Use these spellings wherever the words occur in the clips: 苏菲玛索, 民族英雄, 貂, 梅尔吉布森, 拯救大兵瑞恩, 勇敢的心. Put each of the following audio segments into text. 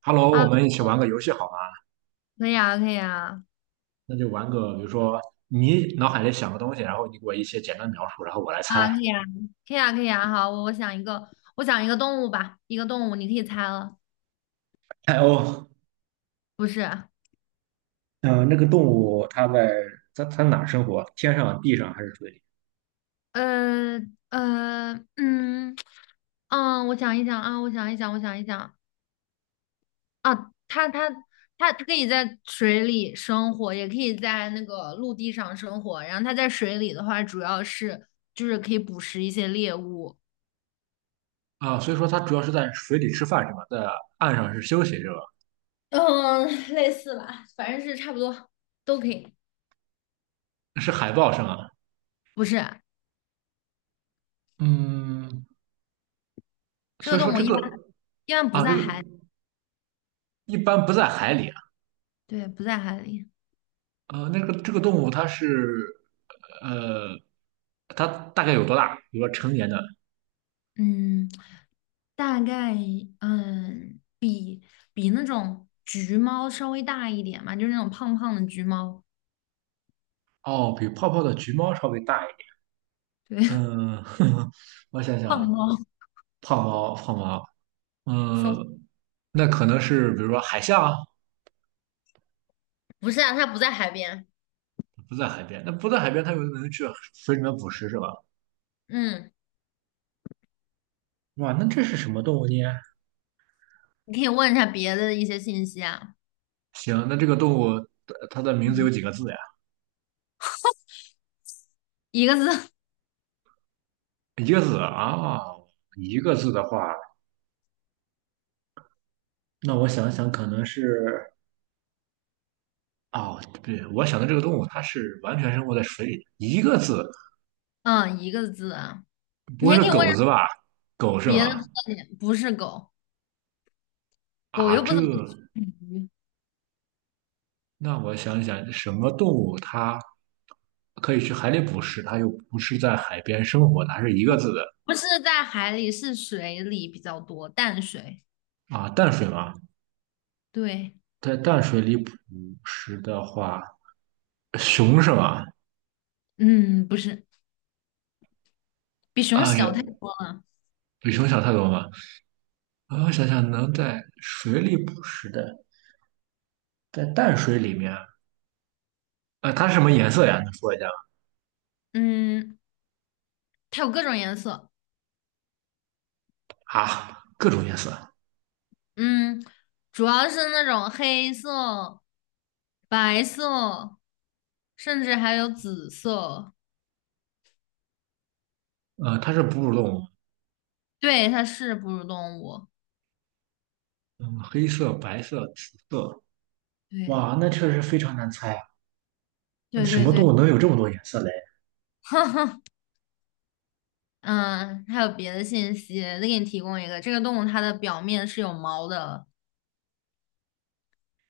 Hello，啊，我们一起玩个游戏好吗？可以啊，可以啊，那就玩个，比如说你脑海里想个东西，然后你给我一些简单描述，然后我来猜。啊，可以啊，可以啊，可以啊。好，我想一个，我想一个动物吧，一个动物，你可以猜了，哎哦，不是？嗯，那个动物它在它哪儿生活？天上、地上还是水里？呃呃，嗯我想一想啊，我想一想，我想一想啊，它它可以在水里生活，也可以在那个陆地上生活。然后它在水里的话，主要是就是可以捕食一些猎物。啊，所以说它主要是在水里吃饭是吧？在岸上是休息是吧？嗯，类似吧，反正是差不多都可以，是海豹是吗？不是？嗯，这所个以说动物这一般个一般不啊，这在个海里，一般不在海里啊。对，不在海里。那个这个动物它是呃，它大概有多大？比如说成年的嗯，大概嗯比比那种橘猫稍微大一点嘛，就是那种胖胖的橘猫，哦，比泡泡的橘猫稍微大一点。对。嗯，我想想胖啊，猫。胖猫，胖猫，嗯，小，那可能是比如说海象啊，不是啊，它不在海边。不在海边，那不在海边，它有可能去水里面捕食，是吧？嗯，哇，那这是什么动物呢？你可以问一下别的一些信息啊。行，那这个动物它的名字有嗯，几个字呀？一个字。一个字啊，一个字的话，那我想想，可能是哦，不对，我想的这个动物它是完全生活在水里的，一个字，嗯，一个字啊。不你会还是可以问一下狗子吧？狗是别的吗？特点，不是狗，狗啊，又不这。怎么吃鱼，那我想想，什么动物它可以去海里捕食，它又不是在海边生活的，还是一个字的不是在海里，是水里比较多，淡水。啊？淡水吗？对。在淡水里捕食的话，熊是吗？嗯，不是，比熊啊呀，小太多了。比熊小太多了。啊，我想想，能在水里捕食的，在淡水里面，它是什么颜色呀？你说一下嗯，它有各种颜色。啊，各种颜色。嗯，主要是那种黑色、白色，甚至还有紫色。它是哺乳动物，对，它是哺乳动物。嗯，黑色、白色、紫色。对，哇，那确实非常难猜。啊。那对什对么动对。物能有这么多颜色嘞？嗯，还有别的信息，再给你提供一个，这个动物它的表面是有毛的。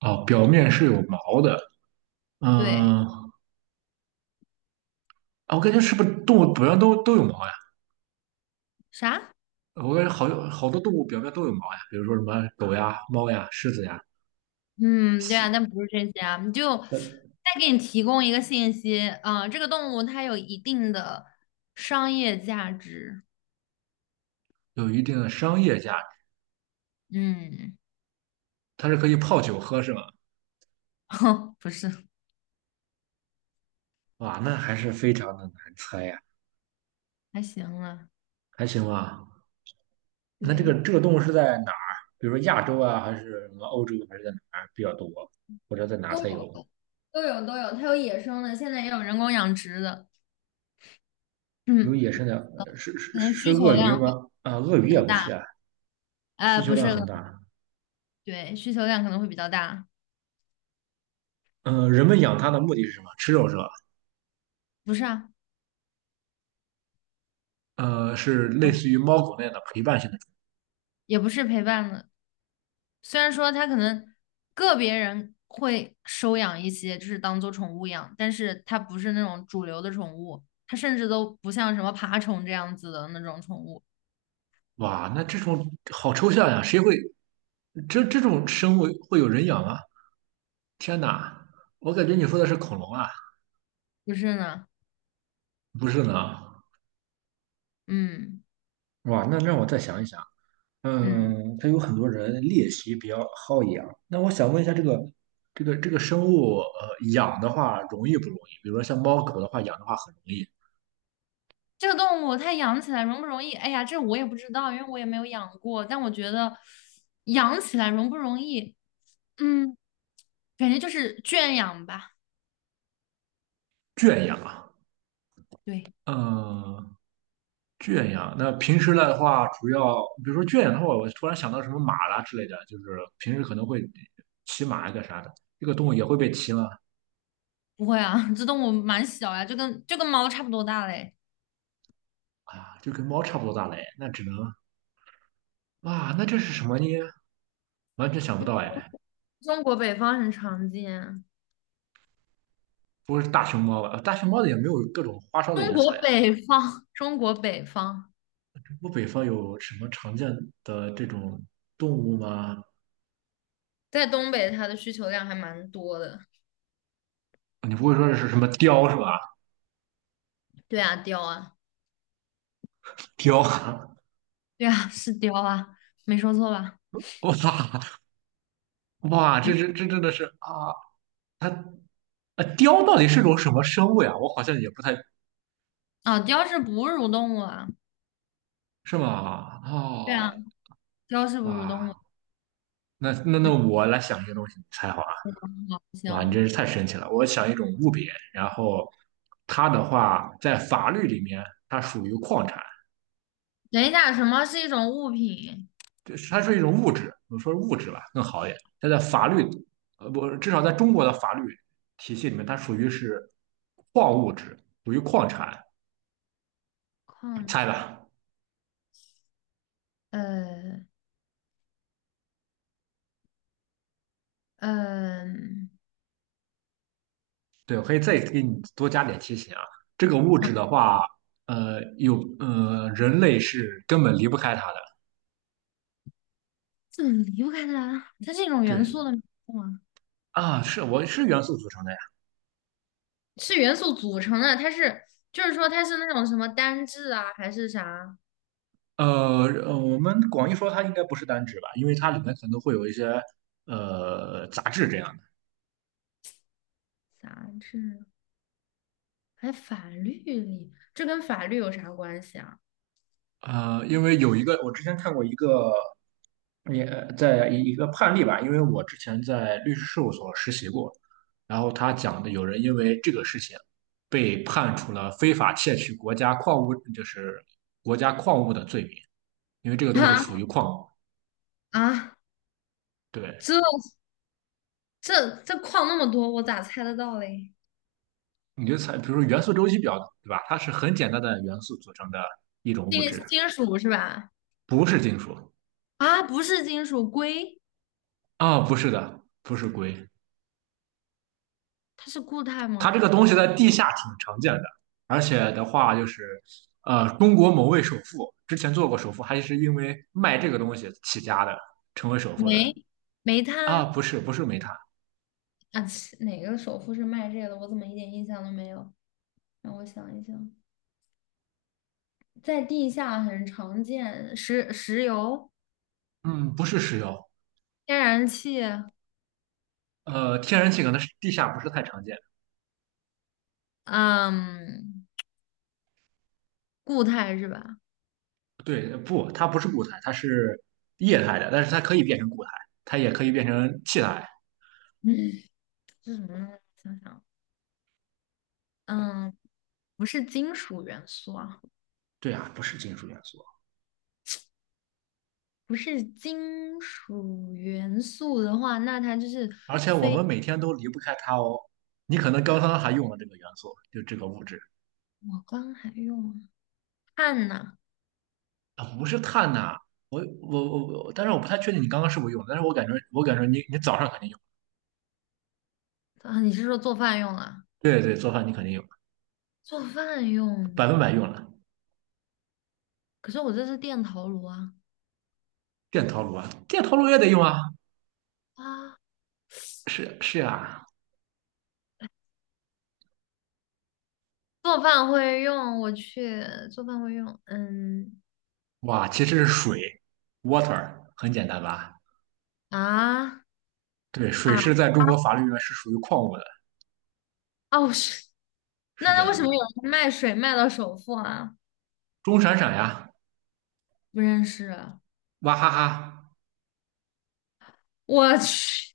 啊哦，表面是有毛的，对，嗯，啊我感觉是不是动物表面都有毛呀？啥？我感觉好有好多动物表面都有毛呀，比如说什么狗呀、猫呀、狮子呀，嗯，对啊，但不是这些啊，你就再给你提供一个信息，啊、这个动物它有一定的商业价值。有一定的商业价值，嗯。它是可以泡酒喝是吗？哼，不是，哇，那还是非常的难猜呀，还行啊，还行吧？那这个对，这个动物是在哪儿？比如说亚洲啊，还是什么欧洲，还是在哪儿比较多？或者在哪都才有，有？都有，都有，它有野生的，现在也有人工养殖的。有嗯，野生的，是是可能是需求鳄鱼量会吗？啊，鳄比鱼也较不大，是啊，哎、需求不是，量很大。对，需求量可能会比较大，人们养它的目的是什么？吃肉是吧？不是啊，呃，是类似于猫狗那样的陪伴性的。也不是陪伴的，虽然说它可能个别人会收养一些，就是当做宠物养，但是它不是那种主流的宠物，它甚至都不像什么爬虫这样子的那种宠物，哇，那这种好抽象呀，谁会这这种生物会有人养啊？天哪，我感觉你说的是恐龙啊，不是呢？不是呢？嗯哇，那让我再想一想。嗯，嗯，它有很多人猎奇比较好养。那我想问一下，这个生物，养的话容易不容易？比如说像猫狗的话，养的话很容易这个动物它养起来容不容易？哎呀，这我也不知道，因为我也没有养过，但我觉得养起来容不容易？嗯，感觉就是圈养吧。圈养啊。对，嗯、圈养，那平时的话，主要比如说圈养的话，我突然想到什么马啦之类的，就是平时可能会骑马一个啥的，这个动物也会被骑吗？不会啊。这动物蛮小呀，就跟猫差不多大嘞。啊，就跟猫差不多大嘞，那只能啊，那这是什么呢？完全想不到哎，中国北方很常见。不会是大熊猫吧？呃大熊猫的也没有各种花哨的中颜色国呀。北方，中国北方，我北方有什么常见的这种动物吗？在东北它的需求量还蛮多的。你不会说是什么雕是吧？对啊，貂啊，雕，对啊，是貂啊，没说错吧？哇哇，这嗯，这这真的是啊，它啊，雕到底是种什么生物呀？我好像也不太啊，貂是哺乳动物啊。是吗？对啊，哦，貂是哺乳动哇，物。那嗯，我来想一个东西你猜好了。好，哇，你行。真是太神奇了！我想一种物品，然后它的话在法律里面它属于矿产，等一下，什么是一种物品？就是它是一种物质，我说物质吧更好一点。它在法律，呃，不，至少在中国的法律体系里面，它属于是矿物质，属于矿产。矿猜产，吧，呃，呃，对，我可以再给你多加点提醒啊。这个物啊，质的话，人类是根本离不开它的。怎么离不开它？它是一种元对素的名字吗？啊，是我是元素组成的呀。是元素组成的，它是，就是说它是那种什么单质啊，还是啥呃，我们广义说它应该不是单质吧，因为它里面可能会有一些杂质这样的。杂质？还法律里，这跟法律有啥关系啊？呃，因为有一个我之前看过一个也在一个判例吧，因为我之前在律师事务所实习过，然后他讲的有人因为这个事情被判处了非法窃取国家矿物，就是国家矿物的罪名，因为这个东西啊属于矿物啊，对，这这这矿那么多，我咋猜得到嘞？你就猜，比如说元素周期表，对吧？它是很简单的元素组成的一种物金质，金属是吧？不是金属啊，不是金属，硅，不是的，不是硅。它是固态它吗？这个东西在地下挺常见的，而且的话就是，呃，中国某位首富之前做过首富，还是因为卖这个东西起家的，成为首富的煤，煤炭不是，不是煤炭，啊，切哪个首富是卖这个的？我怎么一点印象都没有？让我想一想，在地下很常见，石油、嗯，不是石油，天然气。呃，天然气可能是地下不是太常见。嗯，固态是吧？对，不，它不是固态，它是液态的，但是它可以变成固态，它也可以变成气态。嗯，这什么呢？想想。嗯，不是金属元素啊，对啊，不是金属元素，不是金属元素的话，那它就是而且我们每天都离不开它哦。你可能刚刚还用了这个元素，就这个物质我刚还用啊碳呐。不是碳呐、我，但是我不太确定你刚刚是不是用，但是我感觉你早上肯定用，啊，你是说做饭用啊？对对，做饭你肯定用，做饭用百的，分百用了。可是我这是电陶炉啊。电陶炉啊，电陶炉也得用啊，啊，是是啊，做饭会用，我去做饭会用。嗯哇，其实是水，water，很简单吧？啊对，水啊是在中国法律里面是属于矿物的，哦是，是那这那为样什么的。有人卖水卖到首付啊？钟闪闪呀，不认识啊，娃哈哈，我去，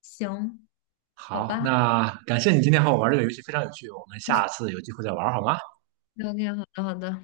行，好好，吧那感谢你今天和我玩这个游戏，非常有趣，我们下次有机会再玩好吗？，OK，好的好的。